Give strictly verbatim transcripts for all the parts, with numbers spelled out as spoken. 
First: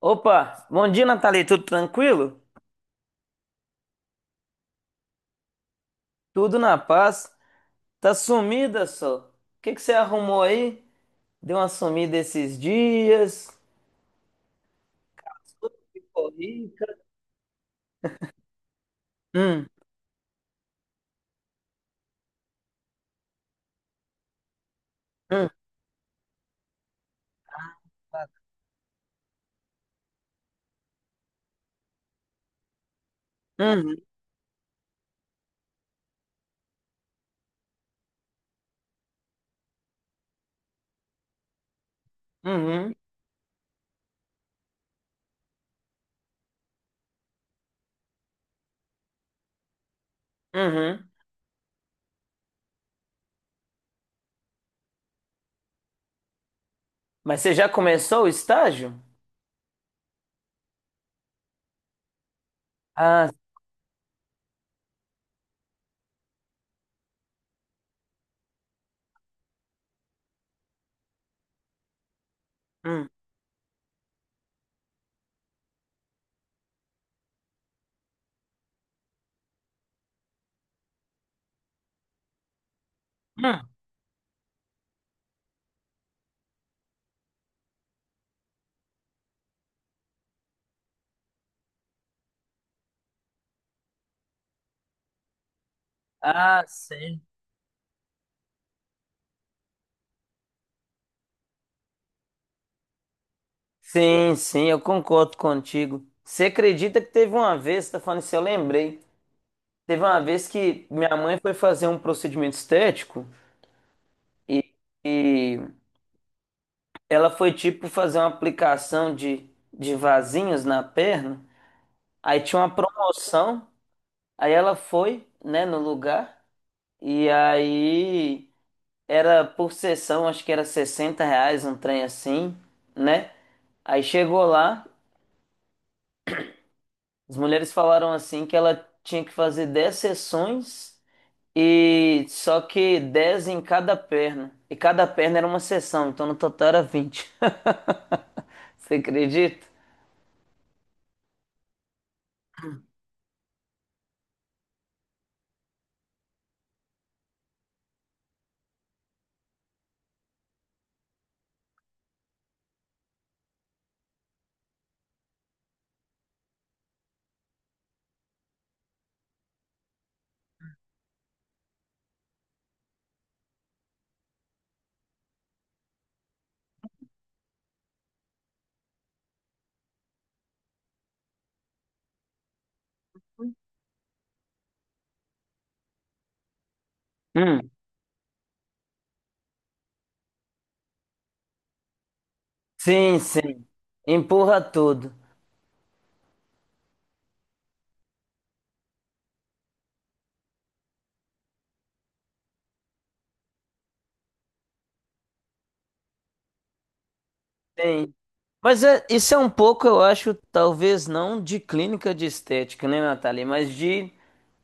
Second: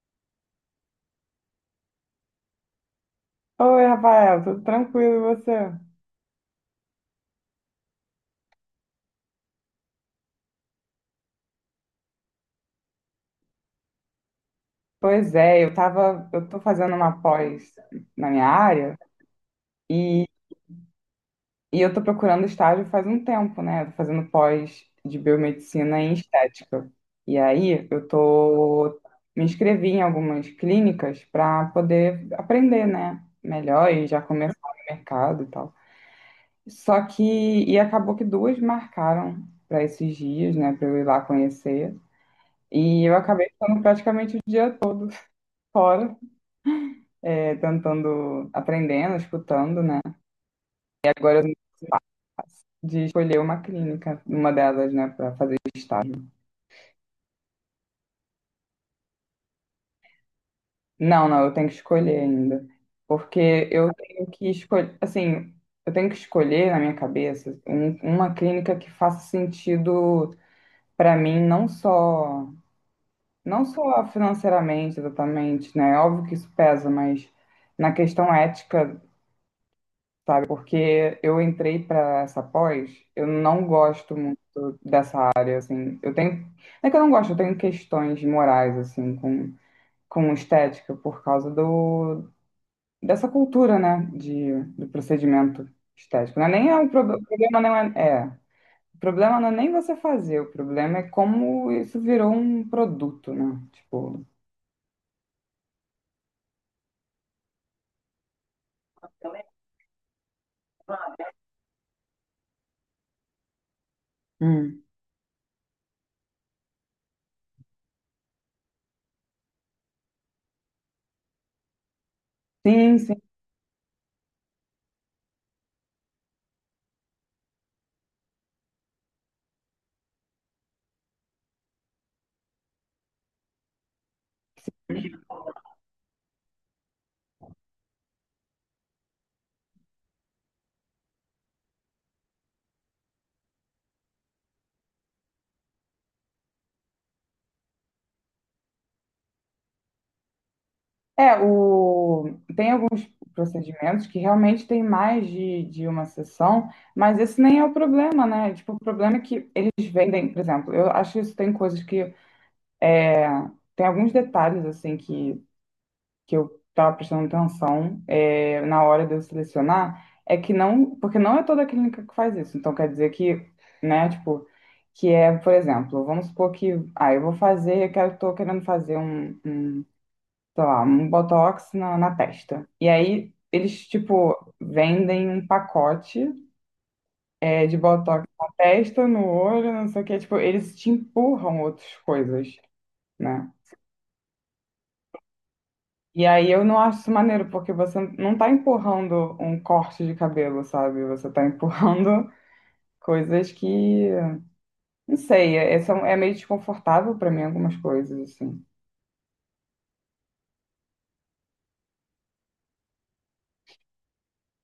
Opa, bom dia, Nathalie. Tudo tranquilo? Oi, Rafael, tudo tranquilo e você? Tudo na paz. Tá sumida só. O que que você arrumou aí? Deu uma sumida esses dias? Pois é, eu Ficou tava, eu tô rica? fazendo uma pós na minha área Hum, e, e eu tô procurando estágio faz um tempo, né? Eu tô fazendo pós de hum, biomedicina em estética. E aí eu tô me inscrevi em algumas clínicas para poder aprender, né, melhor uhum, e já começar no mercado e tal. Só que E acabou que duas marcaram para esses dias, né, para eu ir lá conhecer. uhum, E eu acabei ficando praticamente o dia todo fora. É, tentando, aprendendo, escutando, né? uhum. Agora de escolher uma clínica, uma delas, né, para fazer estágio. Mas você já começou o estágio? Não, não, eu tenho que escolher ainda, Ah, porque eu tenho que escolher, assim, eu tenho que escolher na minha cabeça um- uma clínica que faça sentido para mim, não só, hum, não só financeiramente, exatamente, né? É óbvio que isso pesa, mas na questão ética, sabe? Porque eu entrei para essa pós, eu não hum. gosto muito dessa, assim, eu tenho, não é que eu não gosto, eu tenho questões morais, assim, com, com estética, por causa do, dessa cultura, né, de, do procedimento estético. Não é Ah, nem é um prob- sim. O problema não é, é, o problema não é nem você fazer, o problema é como isso virou um produto, né, tipo. Sim, sim, eu concordo contigo. Você acredita que teve uma vez, tá falando isso, eu lembrei. Teve uma vez que minha mãe foi fazer um procedimento estético. E, Hum. e ela foi tipo fazer uma aplicação de, de vasinhos na perna. Aí tinha uma Sim, sim. promoção. Aí ela foi, né, no lugar. E aí era por sessão, acho que era sessenta reais um trem assim, né? Aí chegou lá, as mulheres falaram assim que ela tinha que fazer dez sessões e só que dez em cada perna. E cada perna era uma sessão, então no total era vinte. Você acredita? É, o, tem alguns procedimentos que realmente tem mais de, de uma sessão, mas esse nem é o problema, né, tipo, o problema é que eles vendem, por exemplo, eu acho que isso tem coisas que. Tem alguns detalhes assim que, que eu estava prestando atenção é, na hora de eu selecionar, é que não, porque não é toda clínica que faz isso. Então quer dizer que, né, tipo, que é, por exemplo, vamos supor que, ah, eu vou fazer, eu quero, tô querendo fazer um, um, sei lá, um botox na, na testa. E aí eles, tipo, vendem um pacote, é, Hum. de botox na testa, no olho, não sei o que tipo, eles te empurram outras coisas, Sim, né? sim. Empurra tudo. E aí eu não acho isso maneiro, porque você não tá empurrando um corte de cabelo, sabe? Você tá empurrando coisas que, não sei, é, são- é meio desconfortável pra mim algumas Sim. coisas, assim. Mas é- isso é um pouco, eu acho, talvez não de clínica de estética, né, Natália? Mas de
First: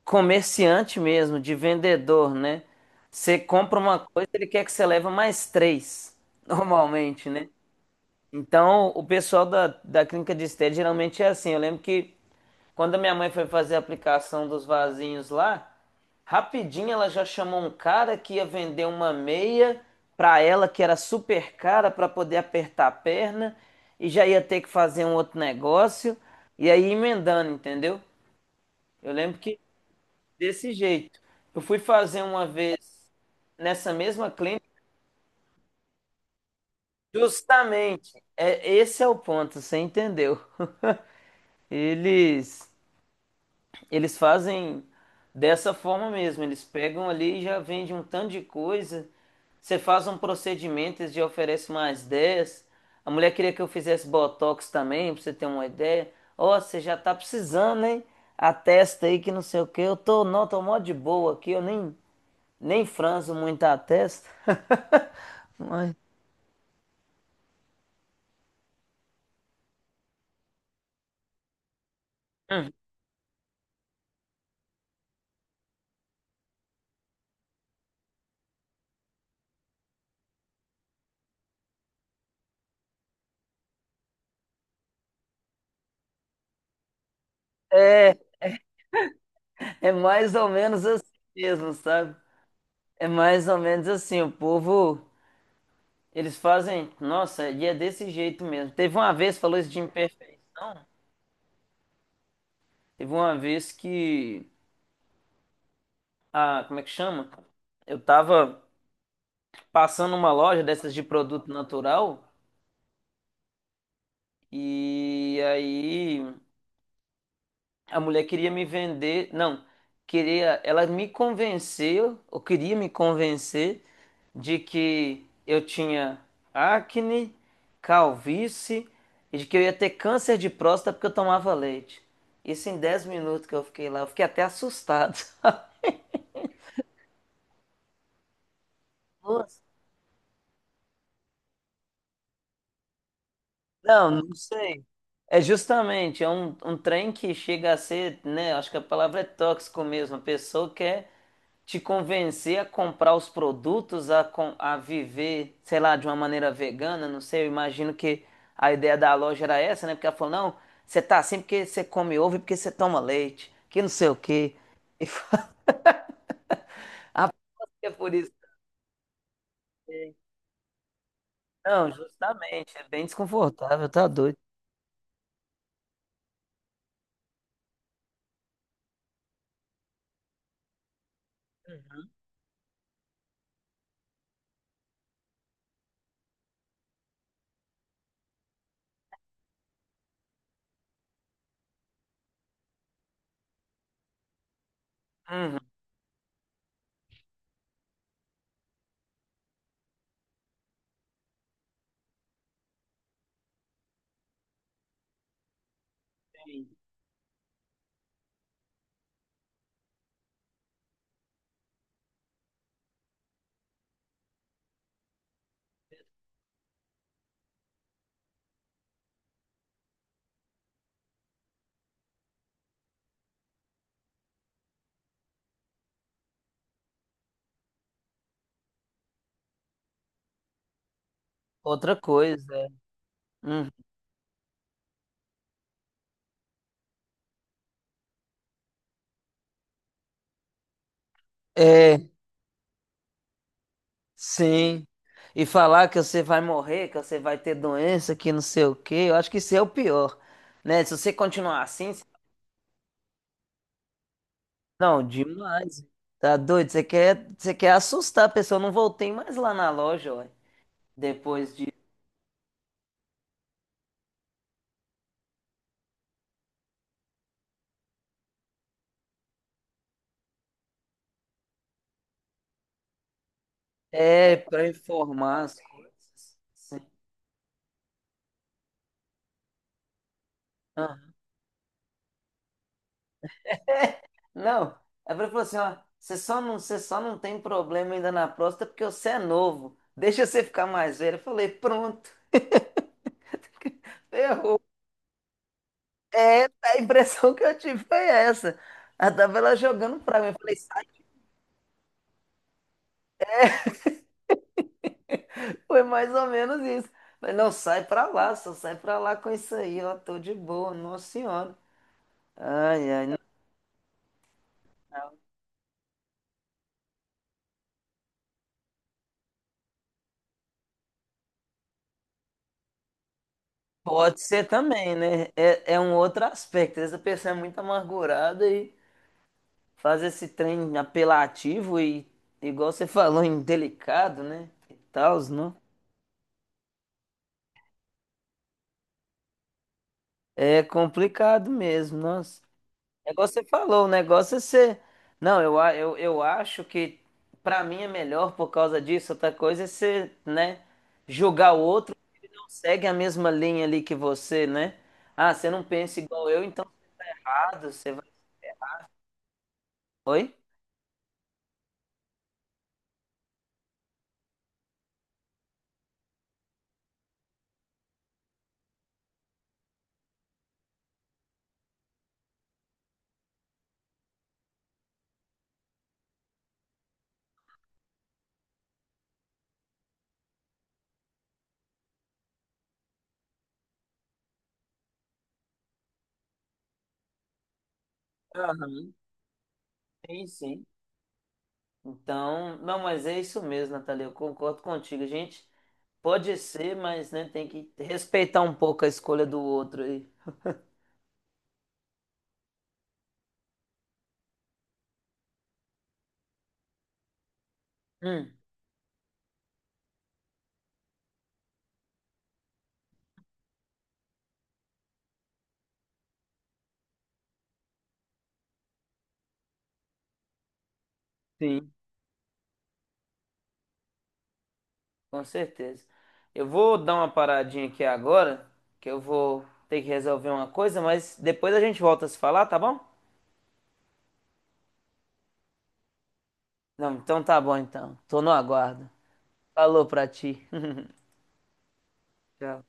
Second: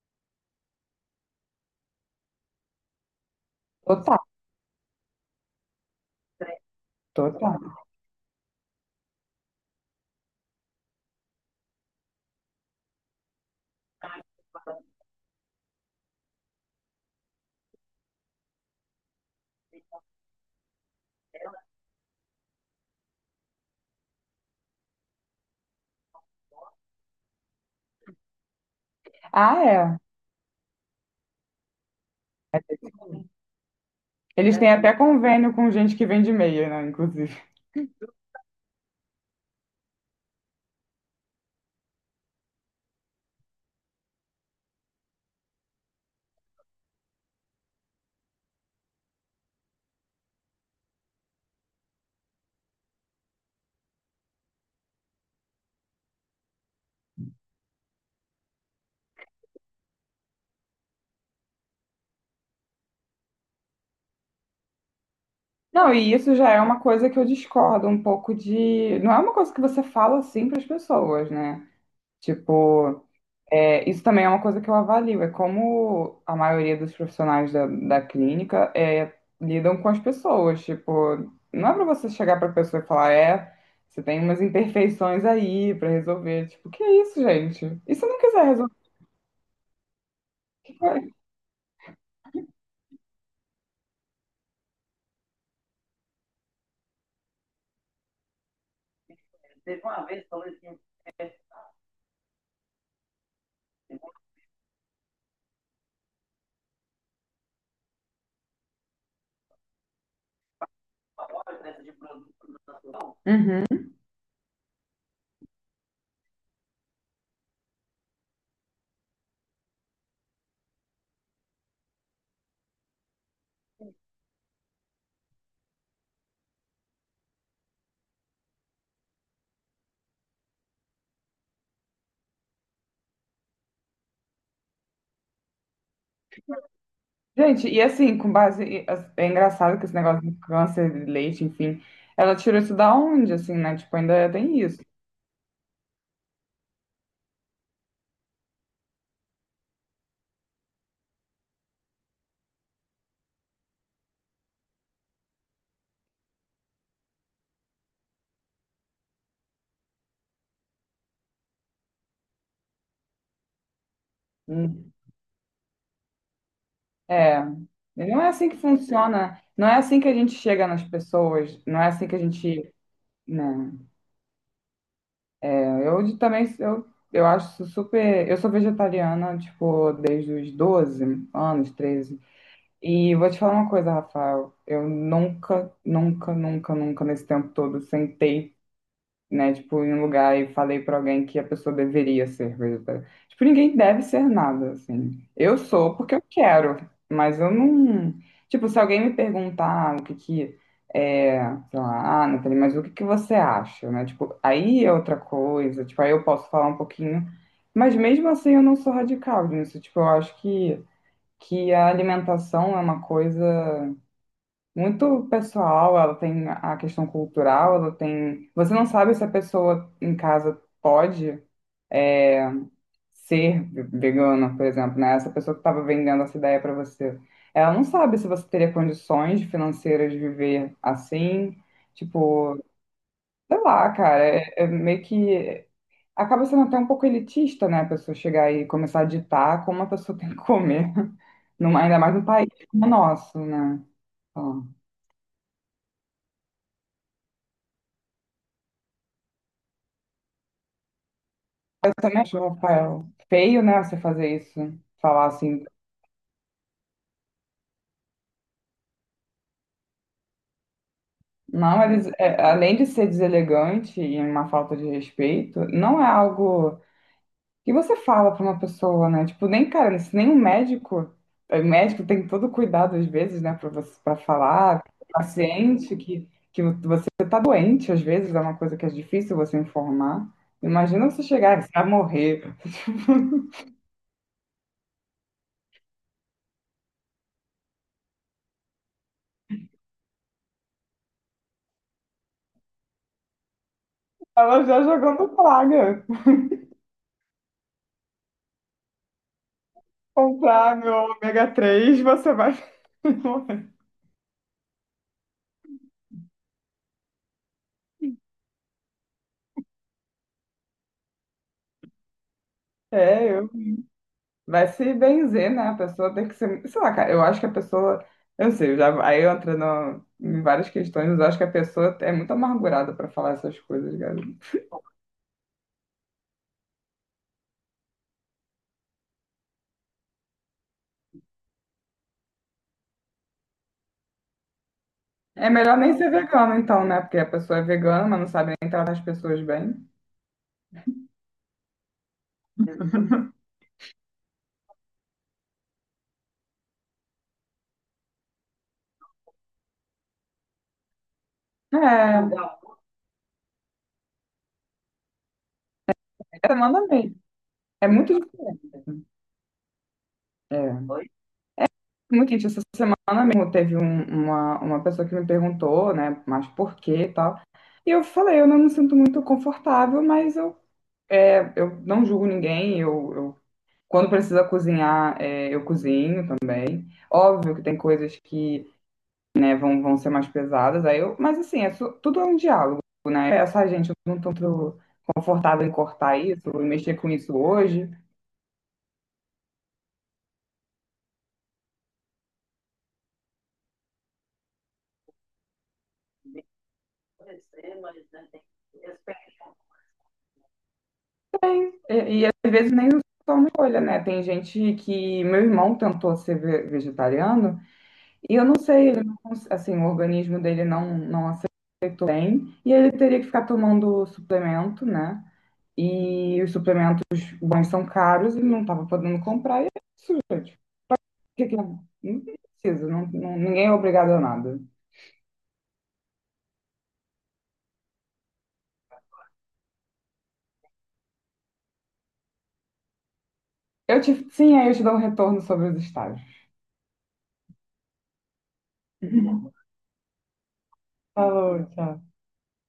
comerciante mesmo, de vendedor, né? Você compra uma Total, coisa, ele quer que você leva mais três, normalmente, né? total. Então, o pessoal da, da clínica de estética geralmente é assim. Eu lembro que. Quando a minha mãe foi fazer a aplicação dos vasinhos lá, rapidinho ela já chamou um cara que ia vender uma meia pra ela que era super cara pra poder apertar a perna e já ia ter que fazer um outro negócio e aí emendando, entendeu? Eu lembro que Ah, é. desse jeito. Eu fui fazer uma vez nessa mesma Eles clínica, têm até convênio com gente que vende meia, né, inclusive. justamente. É, esse é o ponto, você entendeu? Eles Eles fazem dessa forma mesmo. Eles pegam ali e já vendem um tanto de coisa. Você faz um procedimento, eles já oferecem mais dez. A mulher queria que eu fizesse botox também, pra você ter uma ideia. Ó, você já tá precisando, hein? A testa aí que não sei o que. Eu tô, não, tô mó de boa aqui. Eu nem, nem franzo muito a testa. Não, Mas e isso já é uma coisa que eu discordo um pouco de. Não é uma coisa que você fala assim para as pessoas, né? Tipo, é, isso também é uma coisa que eu avalio, é como a maioria dos profissionais da, da clínica é, lidam com as pessoas. Tipo, não é pra você chegar pra pessoa e falar, é, você tem umas imperfeições aí pra resolver. Tipo, que é isso, gente? E se é não quiser resolver, o é mais ou que menos faz? assim mesmo, sabe? É mais ou menos assim. O povo. Eles fazem, nossa, e é desse jeito mesmo. Teve uma vez, falou isso de imperfeição. Teve uma vez que, a, como é que chama? Eu tava passando uma loja dessas de produto natural Hum. e aí a mulher queria me vender, não, queria, ela me convenceu, ou queria me convencer de que eu tinha acne, calvície e de que eu ia ter câncer de próstata porque eu tomava leite. Isso em dez minutos que eu fiquei lá, eu fiquei até assustado. Gente, e assim, com base, e, as- é Nossa. engraçado que esse negócio de câncer de leite, enfim, ela tirou isso da onde, assim, né? Tipo, Não, ainda não tem isso. sei. É justamente, é um, um trem que chega a ser, né? Acho que a palavra é tóxico mesmo. A pessoa quer te convencer a comprar os produtos, a, com- a viver, sei lá, de uma maneira vegana, não sei, eu imagino que a ideia da loja era essa, né? Porque ela falou, não, você tá assim porque você come ovo e porque você toma leite, que não sei o quê. E É, é por não é isso assim que funciona, não é assim que que... a gente chega nas pessoas, não é Não, assim que a gente, justamente, é bem né? desconfortável, tá doido. É, Eu de- também, eu, eu acho super, eu sou vegetariana, tipo, desde os doze anos, treze. E vou te falar uma coisa, Rafael, eu nunca, nunca, nunca, nunca, nesse tempo todo, sentei, né? Tipo, em um lugar e falei pra alguém que a pessoa deveria ser vegetariana. Tipo, ninguém deve ser nada, assim. Eu Uhum. sou porque eu quero, mas eu não. Tipo, se alguém me perguntar o que que é, sei lá, ah, Nathalie, mas o que que você acha, né? Tipo, aí é outra coisa, tipo, aí eu posso falar um pouquinho, mas mesmo assim eu não sou radical nisso. Tipo, eu acho que, que a alimentação é uma coisa muito pessoal, ela tem a questão cultural, ela tem. Você não sabe se a pessoa em casa pode ser ve- vegana, por exemplo, né? Essa pessoa que estava vendendo essa ideia para você. Ela não sabe se você teria condições financeiras de viver assim. Outra coisa, Tipo, é. sei Uhum. lá, cara, é, é meio que. Acaba sendo até um pouco elitista, né? A pessoa chegar e começar a ditar como a pessoa tem que comer, numa- ainda É, mais num país como o nosso, né? sim. E falar que você vai morrer, que você vai ter doença, que não sei o quê, eu acho que isso é o pior, né? Se você continuar assim, Eu também acho, Rafael, feio, né, você fazer isso. não, Falar assim, demais. Tá doido? Você quer, você quer assustar a pessoa. Eu não voltei mais lá na loja, ué. Depois de. não, eles, é, além de ser deselegante e uma falta de respeito, não é algo que você fala pra uma pessoa, né? Tipo, nem, cara, se nem um médico, o médico tem todo cuidado às vezes, né, pra você, para É, pra falar, informar as paciente que, coisas. que Sim. você tá doente, às vezes é uma coisa que é difícil você informar. Imagina Ah. você chegar, você vai morrer, É. Não. A ele falou assim: ó, você só não, você só não tem problema ainda na próstata porque você é novo. Deixa você ficar mais velho. Eu falei: pronto. Ferrou. ela já jogando praga. É, a impressão que eu tive foi essa. Ela tava lá jogando pra mim. Eu falei: Comprar meu ômega três você vai morrer. Foi mais ou menos isso. Mas não, sai pra lá, só sai pra lá com isso aí, ó, tô de boa, nossa senhora. Ai, ai, não É, eu. Vai se benzer, né? A pessoa tem que ser. Sei lá, cara, eu acho que a pessoa. Eu não sei, eu já, aí eu entro no- em várias questões, mas eu acho que a pessoa é muito amargurada pra falar essas coisas, cara. pode ser também, né? É, é um outro aspecto. Essa pessoa é muito amargurada e faz esse trem apelativo e, igual você falou, indelicado, né? E tal, É não? melhor nem ser vegano, então, né? Porque a pessoa é vegana, mas não sabe nem tratar as pessoas bem. É complicado mesmo, nossa. É igual você falou, o negócio é ser. Não, eu, a- eu, eu acho que pra mim é melhor por causa disso, outra coisa é ser, né? Julgar o outro É, segue a mesma linha ali que você, né? Ah, você não pensa igual eu, é, então manda tá bem. errado, É você vai. muito diferente. Oi? É. Muito gente, essa. Ah, mesmo teve um- uma, uma pessoa que me perguntou, né, mas por quê e tal. E eu falei, eu não me sinto muito confortável, mas eu, é, eu não julgo ninguém, eu, eu- quando precisa cozinhar, é, eu cozinho também. Óbvio que tem coisas que, né, vão, vão ser mais pesadas, aí eu, mas assim, é, su- tudo é um diálogo, né? Essa gente, eu não tô muito confortável em cortar isso, em mexer com isso hoje. Aham, sim, sim. Então, não, mas é isso mesmo, Natalia, eu concordo contigo. A gente pode ser, mas né, tem que respeitar um pouco a escolha do outro aí. E, e às vezes nem só uma escolha, né? Tem gente que, meu irmão tentou ser ve- vegetariano. Hum, E eu não sei, ele não, cons- assim, o organismo dele não, não aceitou bem, e ele teria que ficar tomando suplemento, né? E os suplementos bons são caros e não estava podendo comprar, e é isso, gente. O que que- sim, Não precisa, não, não- ninguém é obrigado a nada. com certeza. Eu vou dar uma paradinha aqui agora, que eu vou ter que resolver uma coisa, mas depois a gente volta a se falar, tá bom? Eu te, sim, aí eu te dou um retorno sobre os estágios. Não, então tá bom então. Tô no aguardo. Falou pra ti. Falou, tchau. Tchau.